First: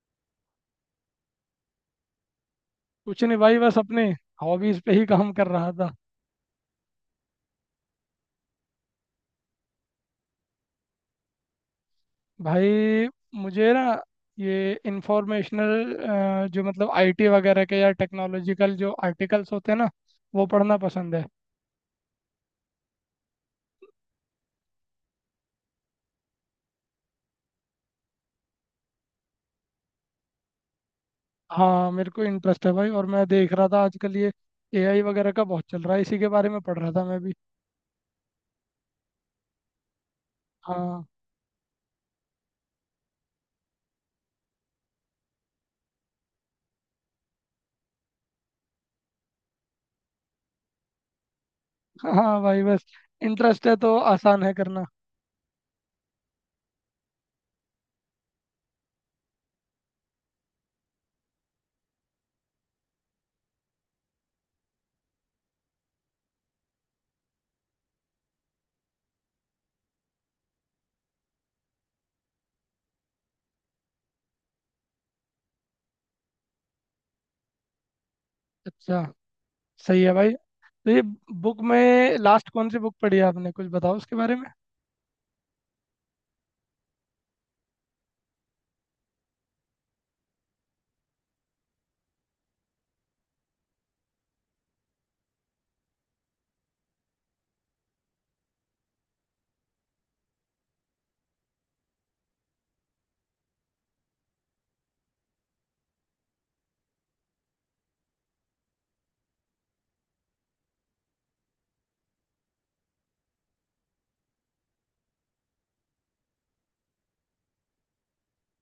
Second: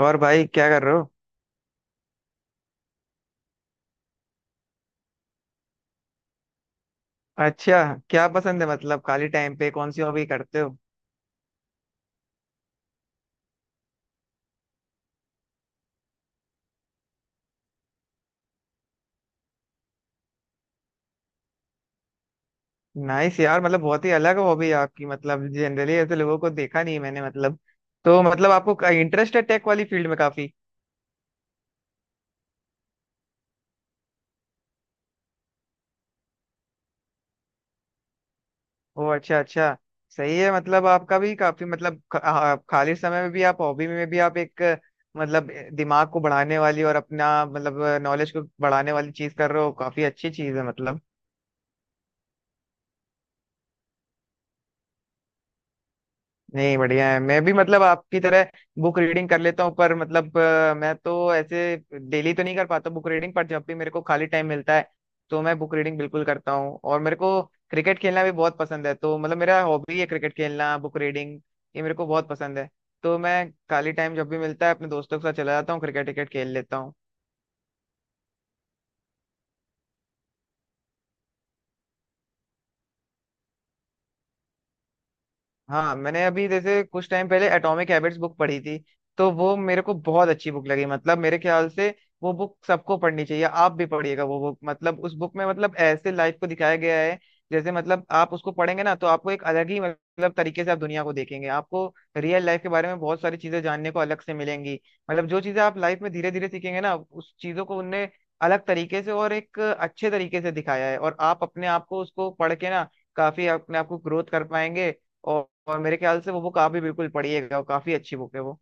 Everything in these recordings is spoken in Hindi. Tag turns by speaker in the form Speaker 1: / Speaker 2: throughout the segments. Speaker 1: और भाई क्या कर रहे हो।
Speaker 2: कुछ नहीं भाई बस अपने हॉबीज पे ही काम कर रहा था।
Speaker 1: अच्छा, क्या पसंद है मतलब खाली टाइम पे कौन सी हॉबी करते हो?
Speaker 2: भाई मुझे ना ये इंफॉर्मेशनल जो मतलब आईटी वगैरह के या टेक्नोलॉजिकल जो आर्टिकल्स होते हैं ना वो पढ़ना पसंद है।
Speaker 1: नाइस यार, मतलब बहुत ही अलग हॉबी है आपकी, मतलब जनरली ऐसे लोगों को देखा नहीं है मैंने, मतलब तो मतलब आपको इंटरेस्ट है टेक वाली फील्ड में काफी।
Speaker 2: हाँ मेरे को इंटरेस्ट है भाई और मैं देख रहा था आजकल ये एआई वगैरह का बहुत चल रहा है इसी के बारे में पढ़ रहा था मैं भी।
Speaker 1: ओ अच्छा अच्छा, सही है। मतलब
Speaker 2: हाँ।
Speaker 1: आपका भी काफी मतलब खाली समय में भी आप हॉबी में भी आप एक मतलब दिमाग को बढ़ाने वाली और अपना मतलब नॉलेज को बढ़ाने वाली चीज कर रहे हो, काफी अच्छी चीज है मतलब।
Speaker 2: हाँ भाई बस इंटरेस्ट है तो आसान है करना।
Speaker 1: नहीं, बढ़िया है। मैं भी मतलब आपकी तरह बुक रीडिंग कर लेता हूँ, पर मतलब मैं तो ऐसे डेली तो नहीं कर पाता बुक रीडिंग, पर जब भी मेरे को खाली टाइम मिलता है तो मैं बुक रीडिंग बिल्कुल करता हूँ। और मेरे को क्रिकेट खेलना भी बहुत पसंद है, तो मतलब मेरा हॉबी है क्रिकेट खेलना, बुक रीडिंग, ये मेरे को बहुत पसंद है। तो मैं खाली टाइम जब भी मिलता है अपने दोस्तों के साथ चला जाता हूँ, क्रिकेट क्रिकेट खेल लेता हूँ।
Speaker 2: अच्छा। सही है भाई। तो ये बुक में लास्ट कौन सी बुक पढ़ी है आपने कुछ बताओ उसके बारे में।
Speaker 1: हाँ, मैंने अभी जैसे कुछ टाइम पहले एटॉमिक हैबिट्स बुक पढ़ी थी, तो वो मेरे को बहुत अच्छी बुक लगी। मतलब मेरे ख्याल से वो बुक सबको पढ़नी चाहिए, आप भी पढ़िएगा वो बुक। मतलब उस बुक में मतलब ऐसे लाइफ को दिखाया गया है, जैसे मतलब आप उसको पढ़ेंगे ना तो आपको एक अलग ही मतलब तरीके से आप दुनिया को देखेंगे। आपको रियल लाइफ के बारे में बहुत सारी चीजें जानने को अलग से मिलेंगी। मतलब जो चीजें आप लाइफ में धीरे धीरे सीखेंगे ना उस चीजों को उनने अलग तरीके से और एक अच्छे तरीके से दिखाया है, और आप अपने आप को उसको पढ़ के ना काफी अपने आप को ग्रोथ कर पाएंगे। और मेरे ख्याल से वो बुक आप भी बिल्कुल पढ़िएगा, वो काफी अच्छी बुक है वो।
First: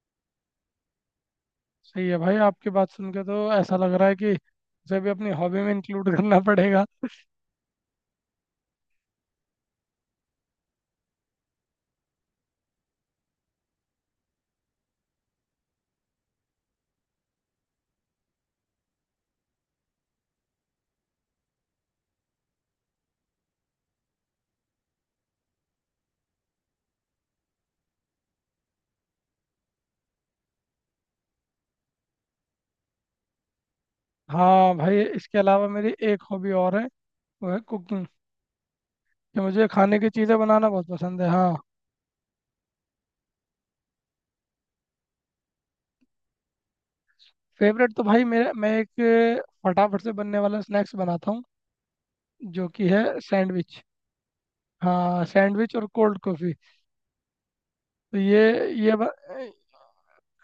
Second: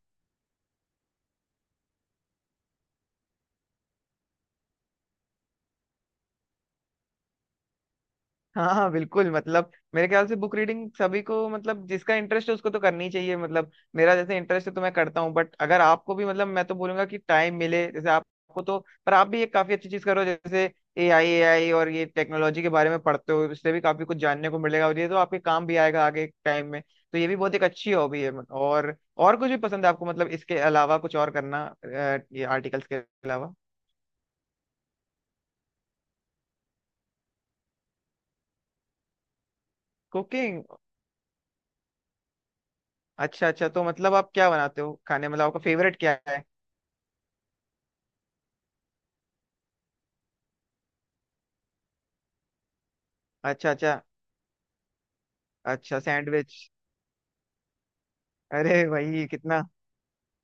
Speaker 2: सही है भाई आपकी बात सुन के तो ऐसा लग रहा है कि उसे भी अपनी हॉबी में इंक्लूड करना पड़ेगा।
Speaker 1: हाँ हाँ बिल्कुल, मतलब मेरे ख्याल से बुक रीडिंग सभी को मतलब जिसका इंटरेस्ट है उसको तो करनी चाहिए। मतलब मेरा जैसे इंटरेस्ट है तो मैं करता हूँ, बट अगर आपको भी मतलब, मैं तो बोलूंगा कि टाइम मिले जैसे आपको तो पर आप भी एक काफी अच्छी चीज करो, जैसे ए आई, ए आई और ये टेक्नोलॉजी के बारे में पढ़ते हो, इससे भी काफी कुछ जानने को मिलेगा और ये तो आपके काम भी आएगा आगे टाइम में। तो ये भी बहुत एक अच्छी हॉबी है मतलब। और कुछ भी पसंद है आपको मतलब इसके अलावा कुछ और करना ये आर्टिकल्स के अलावा?
Speaker 2: हाँ भाई इसके अलावा मेरी एक हॉबी और है, वो है कुकिंग कि मुझे खाने की चीज़ें
Speaker 1: कुकिंग?
Speaker 2: बनाना बहुत पसंद है। हाँ।
Speaker 1: अच्छा अच्छा, तो मतलब आप क्या बनाते हो खाने, मतलब आपका फेवरेट क्या है?
Speaker 2: फेवरेट तो भाई मेरा, मैं एक फटाफट से बनने वाला स्नैक्स बनाता हूँ जो कि है
Speaker 1: अच्छा
Speaker 2: सैंडविच।
Speaker 1: अच्छा।
Speaker 2: हाँ सैंडविच और
Speaker 1: अच्छा,
Speaker 2: कोल्ड कॉफ़ी।
Speaker 1: सैंडविच।
Speaker 2: तो ये
Speaker 1: अरे
Speaker 2: ये ब-
Speaker 1: भाई कितना,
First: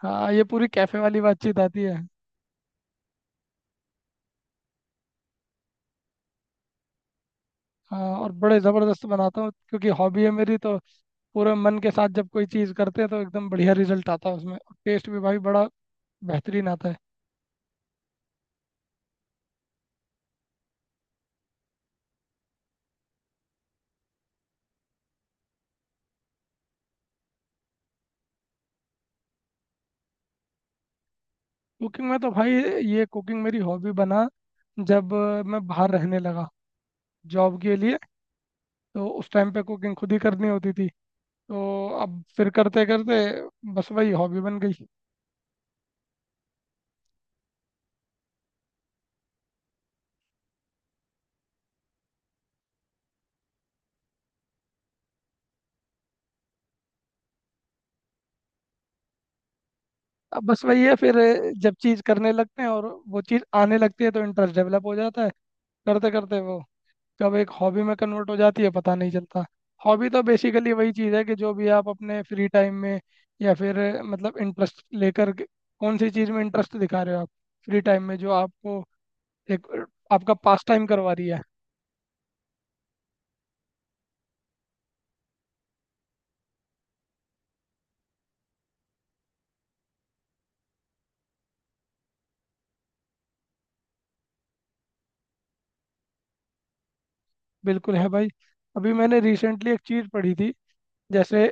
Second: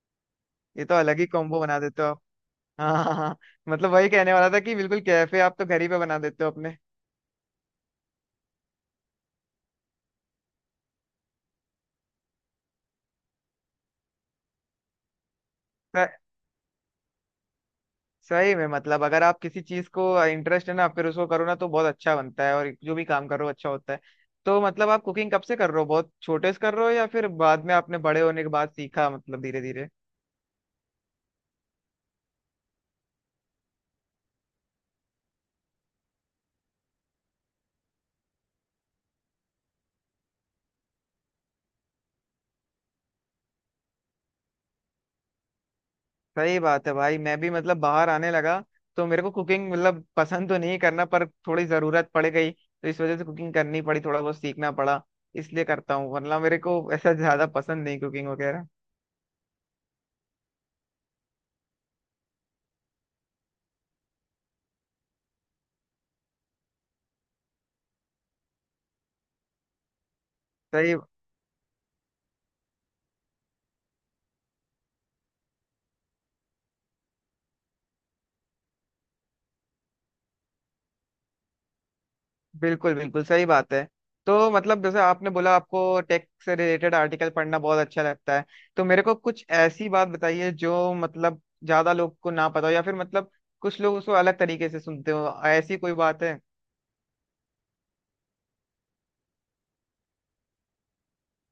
Speaker 2: हाँ ये पूरी
Speaker 1: ये तो
Speaker 2: कैफ़े
Speaker 1: अलग
Speaker 2: वाली
Speaker 1: ही
Speaker 2: बातचीत
Speaker 1: कॉम्बो बना
Speaker 2: आती है।
Speaker 1: देते हो आप। हाँ हाँ हाँ, मतलब वही कहने वाला था कि बिल्कुल कैफे आप तो घर ही पे बना देते हो अपने।
Speaker 2: हाँ और बड़े ज़बरदस्त बनाता हूँ क्योंकि हॉबी है मेरी, तो पूरे मन के साथ जब कोई चीज़ करते हैं तो एकदम बढ़िया रिजल्ट आता है उसमें और टेस्ट भी भाई बड़ा
Speaker 1: स-
Speaker 2: बेहतरीन आता है।
Speaker 1: सही में मतलब अगर आप किसी चीज को इंटरेस्ट है ना फिर उसको करो ना तो बहुत अच्छा बनता है, और जो भी काम करो अच्छा होता है। तो मतलब आप कुकिंग कब से कर रहे हो, बहुत छोटे से कर रहे हो या फिर बाद में आपने बड़े होने के बाद सीखा, मतलब धीरे धीरे?
Speaker 2: कुकिंग में तो भाई, ये कुकिंग मेरी हॉबी बना जब मैं बाहर रहने लगा जॉब के लिए। तो उस टाइम पे कुकिंग खुद ही करनी होती थी। तो अब फिर करते करते बस वही हॉबी बन गई।
Speaker 1: सही बात है भाई, मैं भी मतलब बाहर आने लगा तो मेरे को कुकिंग मतलब पसंद तो नहीं करना, पर थोड़ी जरूरत पड़ गई तो इस वजह से कुकिंग करनी पड़ी, थोड़ा बहुत सीखना पड़ा, इसलिए करता हूँ। वरना मेरे को ऐसा ज्यादा पसंद नहीं कुकिंग वगैरह।
Speaker 2: अब बस वही है फिर, जब चीज़ करने लगते हैं और वो चीज़ आने लगती है तो इंटरेस्ट डेवलप हो जाता है। करते करते वो कब एक हॉबी में कन्वर्ट हो जाती है पता नहीं चलता। हॉबी तो बेसिकली वही
Speaker 1: सही,
Speaker 2: चीज़ है कि जो भी आप अपने फ्री टाइम में या फिर मतलब इंटरेस्ट लेकर के, कौन सी चीज़ में इंटरेस्ट दिखा रहे हो आप, फ्री टाइम में जो आपको एक आपका पास टाइम करवा रही है।
Speaker 1: बिल्कुल बिल्कुल सही बात है। तो मतलब जैसे आपने बोला आपको टेक से रिलेटेड आर्टिकल पढ़ना बहुत अच्छा लगता है, तो मेरे को कुछ ऐसी बात बताइए जो मतलब ज्यादा लोग को ना पता हो या फिर मतलब कुछ लोग उसको अलग तरीके से सुनते हो, ऐसी कोई बात है?
Speaker 2: बिल्कुल है भाई। अभी मैंने रिसेंटली एक चीज़ पढ़ी थी। जैसे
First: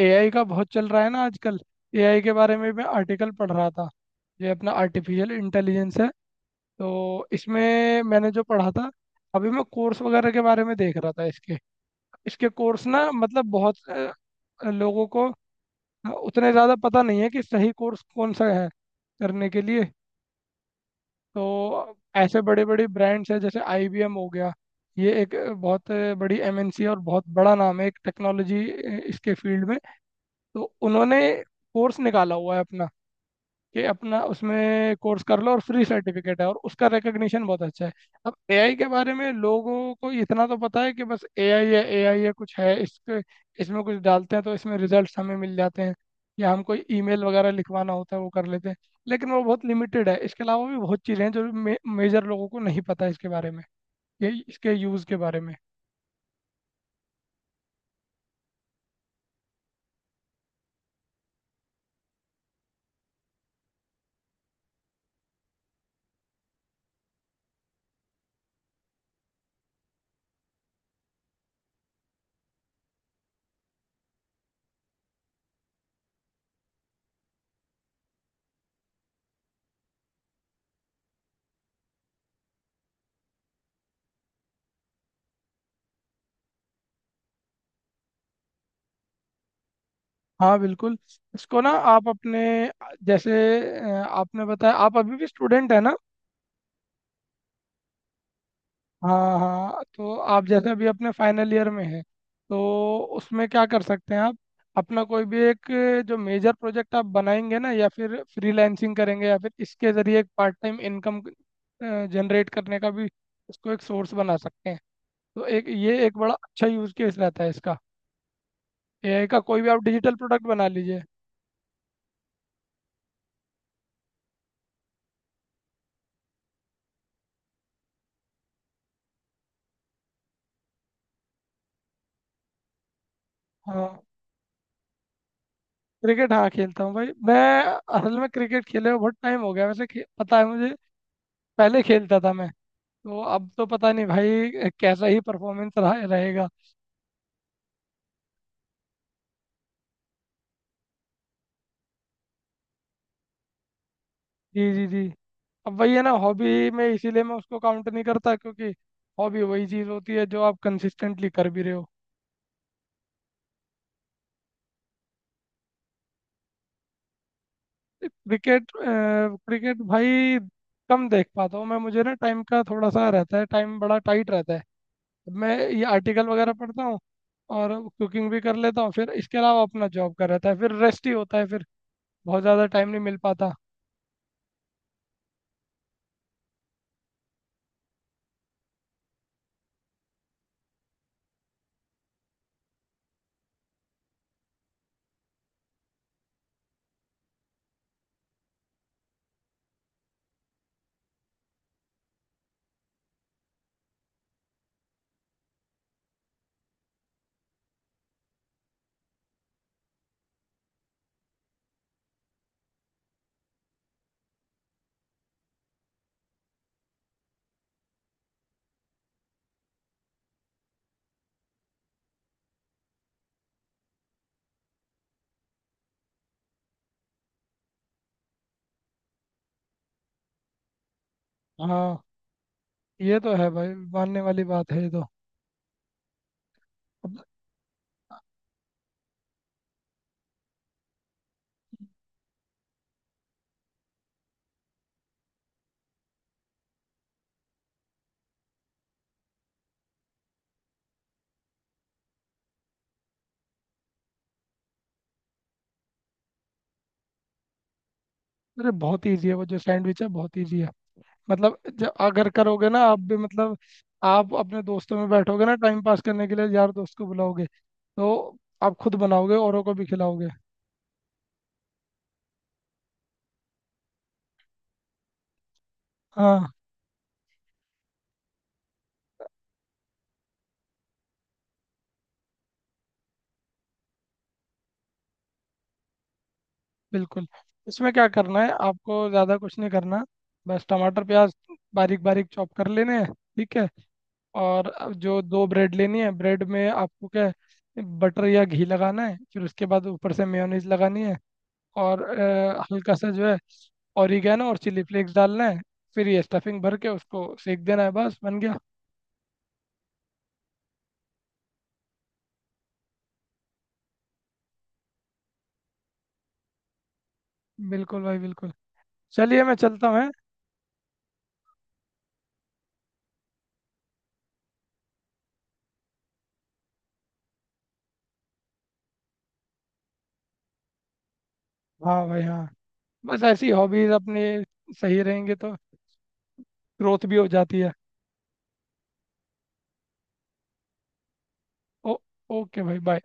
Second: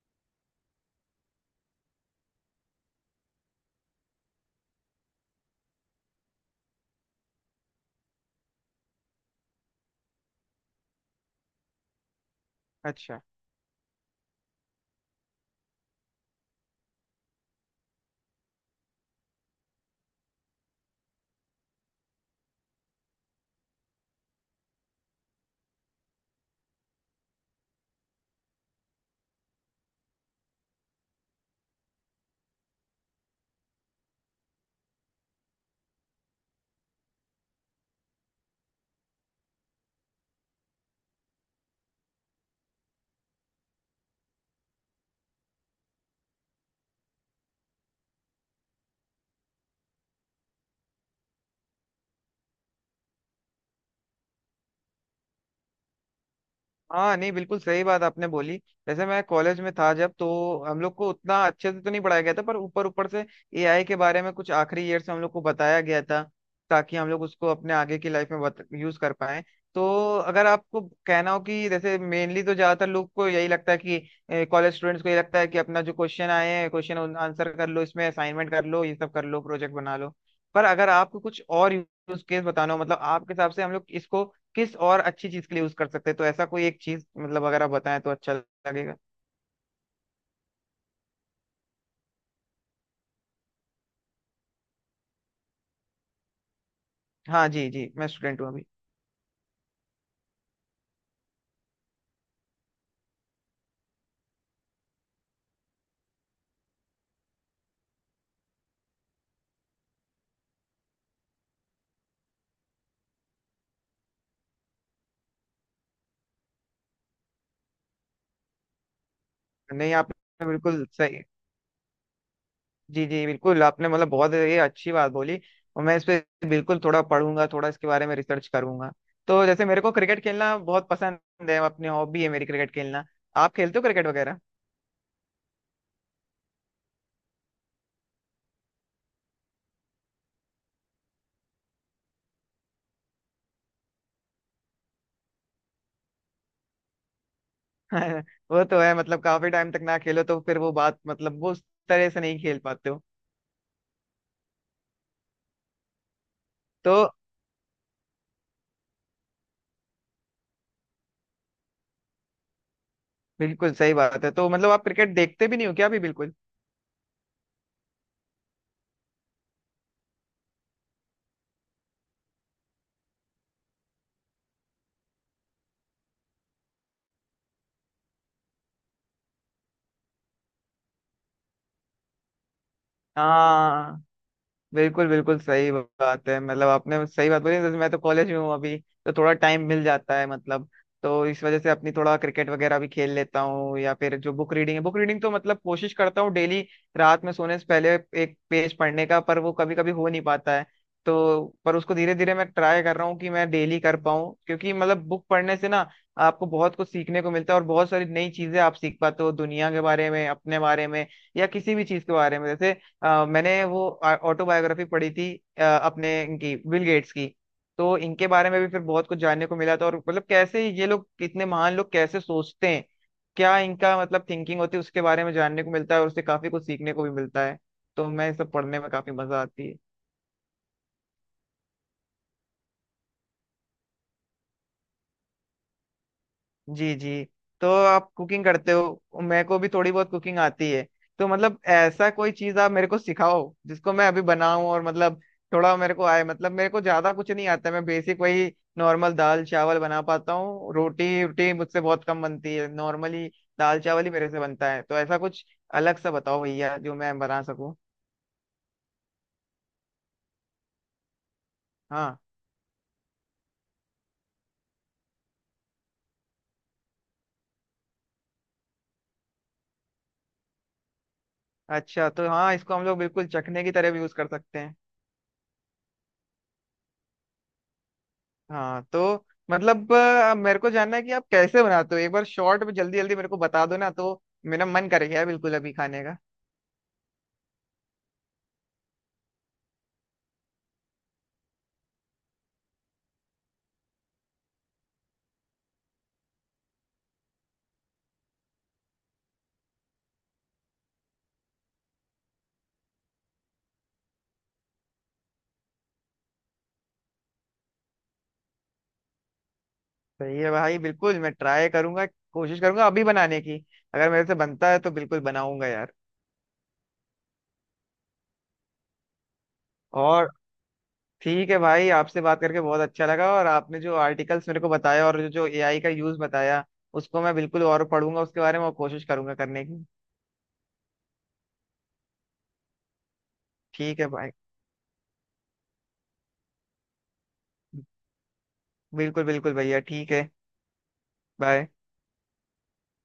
Speaker 2: एआई का बहुत चल रहा है ना आजकल, एआई के बारे में मैं आर्टिकल पढ़ रहा था। ये अपना आर्टिफिशियल इंटेलिजेंस है। तो इसमें मैंने जो पढ़ा था, अभी मैं कोर्स वगैरह के बारे में देख रहा था इसके। इसके कोर्स ना
Speaker 1: अच्छा।
Speaker 2: मतलब बहुत लोगों को उतने ज़्यादा पता नहीं है कि सही कोर्स कौन सा है करने के लिए। तो ऐसे बड़े बड़े ब्रांड्स हैं जैसे IBM हो गया। ये एक बहुत बड़ी एमएनसी है और बहुत बड़ा नाम है एक टेक्नोलॉजी इसके फील्ड में। तो उन्होंने कोर्स निकाला हुआ है अपना कि अपना उसमें कोर्स कर लो, और फ्री सर्टिफिकेट है और उसका रिकग्निशन बहुत अच्छा है। अब एआई के बारे में लोगों को इतना तो पता है कि बस एआई है, एआई है कुछ है, इसके इसमें कुछ डालते हैं तो इसमें रिजल्ट्स हमें मिल जाते हैं, या हम कोई ईमेल वगैरह लिखवाना होता है वो कर लेते हैं। लेकिन वो बहुत लिमिटेड है, इसके अलावा भी बहुत चीज़ें हैं जो मेजर लोगों को नहीं पता इसके बारे में, ये इसके यूज़ के बारे में।
Speaker 1: हाँ नहीं, बिल्कुल सही बात आपने बोली। जैसे मैं कॉलेज में था जब तो हम लोग को उतना अच्छे से तो नहीं पढ़ाया गया था, पर ऊपर ऊपर से एआई के बारे में कुछ आखिरी ईयर से हम लोग को बताया गया था, ताकि हम लोग उसको अपने आगे की लाइफ में यूज कर पाए। तो अगर आपको कहना हो कि जैसे मेनली तो ज्यादातर लोग को यही लगता है, कि कॉलेज स्टूडेंट्स को यही लगता है कि अपना जो क्वेश्चन आए हैं क्वेश्चन आंसर कर लो, इसमें असाइनमेंट कर लो, ये सब कर लो, प्रोजेक्ट बना लो, पर अगर आपको कुछ और यूज केस बताना हो मतलब आपके हिसाब से हम लोग इसको किस और अच्छी चीज के लिए यूज कर सकते हैं, तो ऐसा कोई एक चीज मतलब अगर आप बताएं तो अच्छा लगेगा।
Speaker 2: हाँ बिल्कुल। इसको ना आप अपने, जैसे आपने बताया आप अभी भी स्टूडेंट है ना।
Speaker 1: हाँ जी जी, मैं स्टूडेंट हूँ अभी।
Speaker 2: हाँ हाँ, तो आप जैसे अभी अपने फाइनल ईयर में है, तो उसमें क्या कर सकते हैं आप, अपना कोई भी एक जो मेजर प्रोजेक्ट आप बनाएंगे ना, या फिर फ्रीलांसिंग करेंगे, या फिर इसके जरिए एक पार्ट टाइम इनकम जनरेट करने का भी इसको एक सोर्स बना सकते हैं। तो एक ये एक बड़ा अच्छा यूज केस रहता है इसका, एआई का कोई भी आप
Speaker 1: नहीं,
Speaker 2: डिजिटल प्रोडक्ट
Speaker 1: आपने
Speaker 2: बना
Speaker 1: बिल्कुल
Speaker 2: लीजिए।
Speaker 1: सही, जी जी बिल्कुल, आपने मतलब बहुत ये अच्छी बात बोली, और मैं इस पे बिल्कुल थोड़ा पढ़ूंगा, थोड़ा इसके बारे में रिसर्च करूंगा। तो जैसे मेरे को क्रिकेट खेलना बहुत पसंद है, अपनी हॉबी है मेरी क्रिकेट खेलना, आप खेलते हो
Speaker 2: हाँ।
Speaker 1: क्रिकेट वगैरह?
Speaker 2: क्रिकेट, हाँ खेलता हूँ भाई मैं। असल में क्रिकेट खेले हुए बहुत टाइम हो गया वैसे, पता है मुझे, पहले खेलता था मैं। तो अब तो पता नहीं भाई कैसा ही परफॉर्मेंस रहा रहेगा।
Speaker 1: वो तो है, मतलब काफी टाइम तक ना खेलो तो फिर वो बात मतलब वो उस तरह से नहीं खेल पाते हो।
Speaker 2: जी जी जी। अब वही है ना, हॉबी में
Speaker 1: तो
Speaker 2: इसीलिए मैं उसको काउंट नहीं करता क्योंकि हॉबी वही चीज़ होती है जो आप कंसिस्टेंटली कर भी रहे हो।
Speaker 1: बिल्कुल सही बात है। तो मतलब आप क्रिकेट देखते भी नहीं हो क्या अभी बिल्कुल?
Speaker 2: क्रिकेट क्रिकेट भाई कम देख पाता हूँ मैं, मुझे ना टाइम का थोड़ा सा रहता है, टाइम बड़ा टाइट रहता है। मैं ये आर्टिकल वगैरह पढ़ता हूँ और कुकिंग भी कर लेता हूँ, फिर इसके अलावा अपना जॉब कर रहता है, फिर रेस्ट ही होता है, फिर बहुत ज़्यादा टाइम नहीं मिल पाता।
Speaker 1: हाँ, बिल्कुल बिल्कुल सही बात है, मतलब आपने सही बात बोली। जैसे मैं तो कॉलेज में हूँ अभी, तो थोड़ा टाइम मिल जाता है मतलब, तो इस वजह से अपनी थोड़ा क्रिकेट वगैरह भी खेल लेता हूँ, या फिर जो बुक रीडिंग है बुक रीडिंग तो मतलब कोशिश करता हूँ डेली रात में सोने से पहले एक पेज पढ़ने का, पर वो कभी कभी हो नहीं पाता है। तो पर उसको धीरे धीरे मैं ट्राई कर रहा हूँ कि मैं डेली कर पाऊँ, क्योंकि मतलब बुक पढ़ने से ना आपको बहुत कुछ सीखने को मिलता है, और बहुत सारी नई चीजें आप सीख पाते हो दुनिया के बारे में, अपने बारे में या किसी भी चीज के बारे में। जैसे मैंने वो ऑटोबायोग्राफी पढ़ी थी अपने इनकी, बिल गेट्स की, तो इनके बारे में भी फिर बहुत कुछ जानने को मिला था। और मतलब कैसे ये लोग इतने महान लोग कैसे सोचते हैं, क्या इनका मतलब थिंकिंग होती है, उसके बारे में जानने को मिलता है और उससे काफी कुछ सीखने को भी मिलता है। तो मैं ये सब पढ़ने में काफी मजा आती है।
Speaker 2: हाँ ये तो है भाई, मानने वाली बात है ये तो।
Speaker 1: जी जी। तो आप कुकिंग करते हो, मेरे को भी थोड़ी बहुत कुकिंग आती है। तो मतलब ऐसा कोई चीज आप मेरे को सिखाओ जिसको मैं अभी बनाऊं और मतलब थोड़ा मेरे को आए, मतलब मेरे को ज्यादा कुछ नहीं आता, मैं बेसिक वही नॉर्मल दाल चावल बना पाता हूँ, रोटी रोटी मुझसे बहुत कम बनती है नॉर्मली, दाल चावल ही मेरे से बनता है। तो ऐसा कुछ अलग सा बताओ भैया जो मैं बना सकूं।
Speaker 2: अरे बहुत इजी है वो, जो सैंडविच है बहुत इजी है। मतलब जब
Speaker 1: हाँ,
Speaker 2: अगर करोगे ना आप भी, मतलब आप अपने दोस्तों में बैठोगे ना टाइम पास करने के लिए, यार दोस्त को बुलाओगे तो आप खुद बनाओगे, औरों को भी खिलाओगे।
Speaker 1: अच्छा तो हाँ, इसको हम लोग बिल्कुल चखने की तरह भी यूज कर सकते हैं।
Speaker 2: हाँ।
Speaker 1: हाँ, तो मतलब मेरे को जानना है कि आप कैसे बनाते हो, एक बार शॉर्ट में जल्दी जल्दी मेरे को बता दो ना, तो मेरा मन कर गया है बिल्कुल अभी खाने का।
Speaker 2: बिल्कुल, इसमें क्या करना है, आपको ज़्यादा कुछ नहीं करना। बस टमाटर प्याज बारीक बारीक चॉप कर लेने हैं, ठीक है। और अब जो दो ब्रेड लेनी है, ब्रेड में आपको क्या है, बटर या घी लगाना है, फिर उसके बाद ऊपर से मेयोनीज लगानी है। और हल्का सा जो है ऑरिगेनो और चिली फ्लेक्स डालना है। फिर ये स्टफिंग भर के उसको सेक देना है, बस बन गया।
Speaker 1: सही है भाई, बिल्कुल मैं ट्राई करूंगा, कोशिश करूंगा अभी बनाने की, अगर मेरे से बनता है तो बिल्कुल बनाऊंगा यार।
Speaker 2: बिल्कुल भाई बिल्कुल। चलिए मैं चलता हूँ, हैं?
Speaker 1: और ठीक है भाई, आपसे बात करके बहुत अच्छा लगा, और आपने जो आर्टिकल्स मेरे को बताया और जो जो एआई का यूज बताया उसको मैं बिल्कुल और पढ़ूंगा, उसके बारे में और कोशिश करूंगा करने की।
Speaker 2: हाँ भाई हाँ, बस ऐसी हॉबीज
Speaker 1: ठीक है
Speaker 2: अपनी
Speaker 1: भाई,
Speaker 2: सही रहेंगे तो ग्रोथ भी हो जाती है।
Speaker 1: बिल्कुल बिल्कुल भैया, ठीक है, बाय।
Speaker 2: ओ, ओके भाई बाय।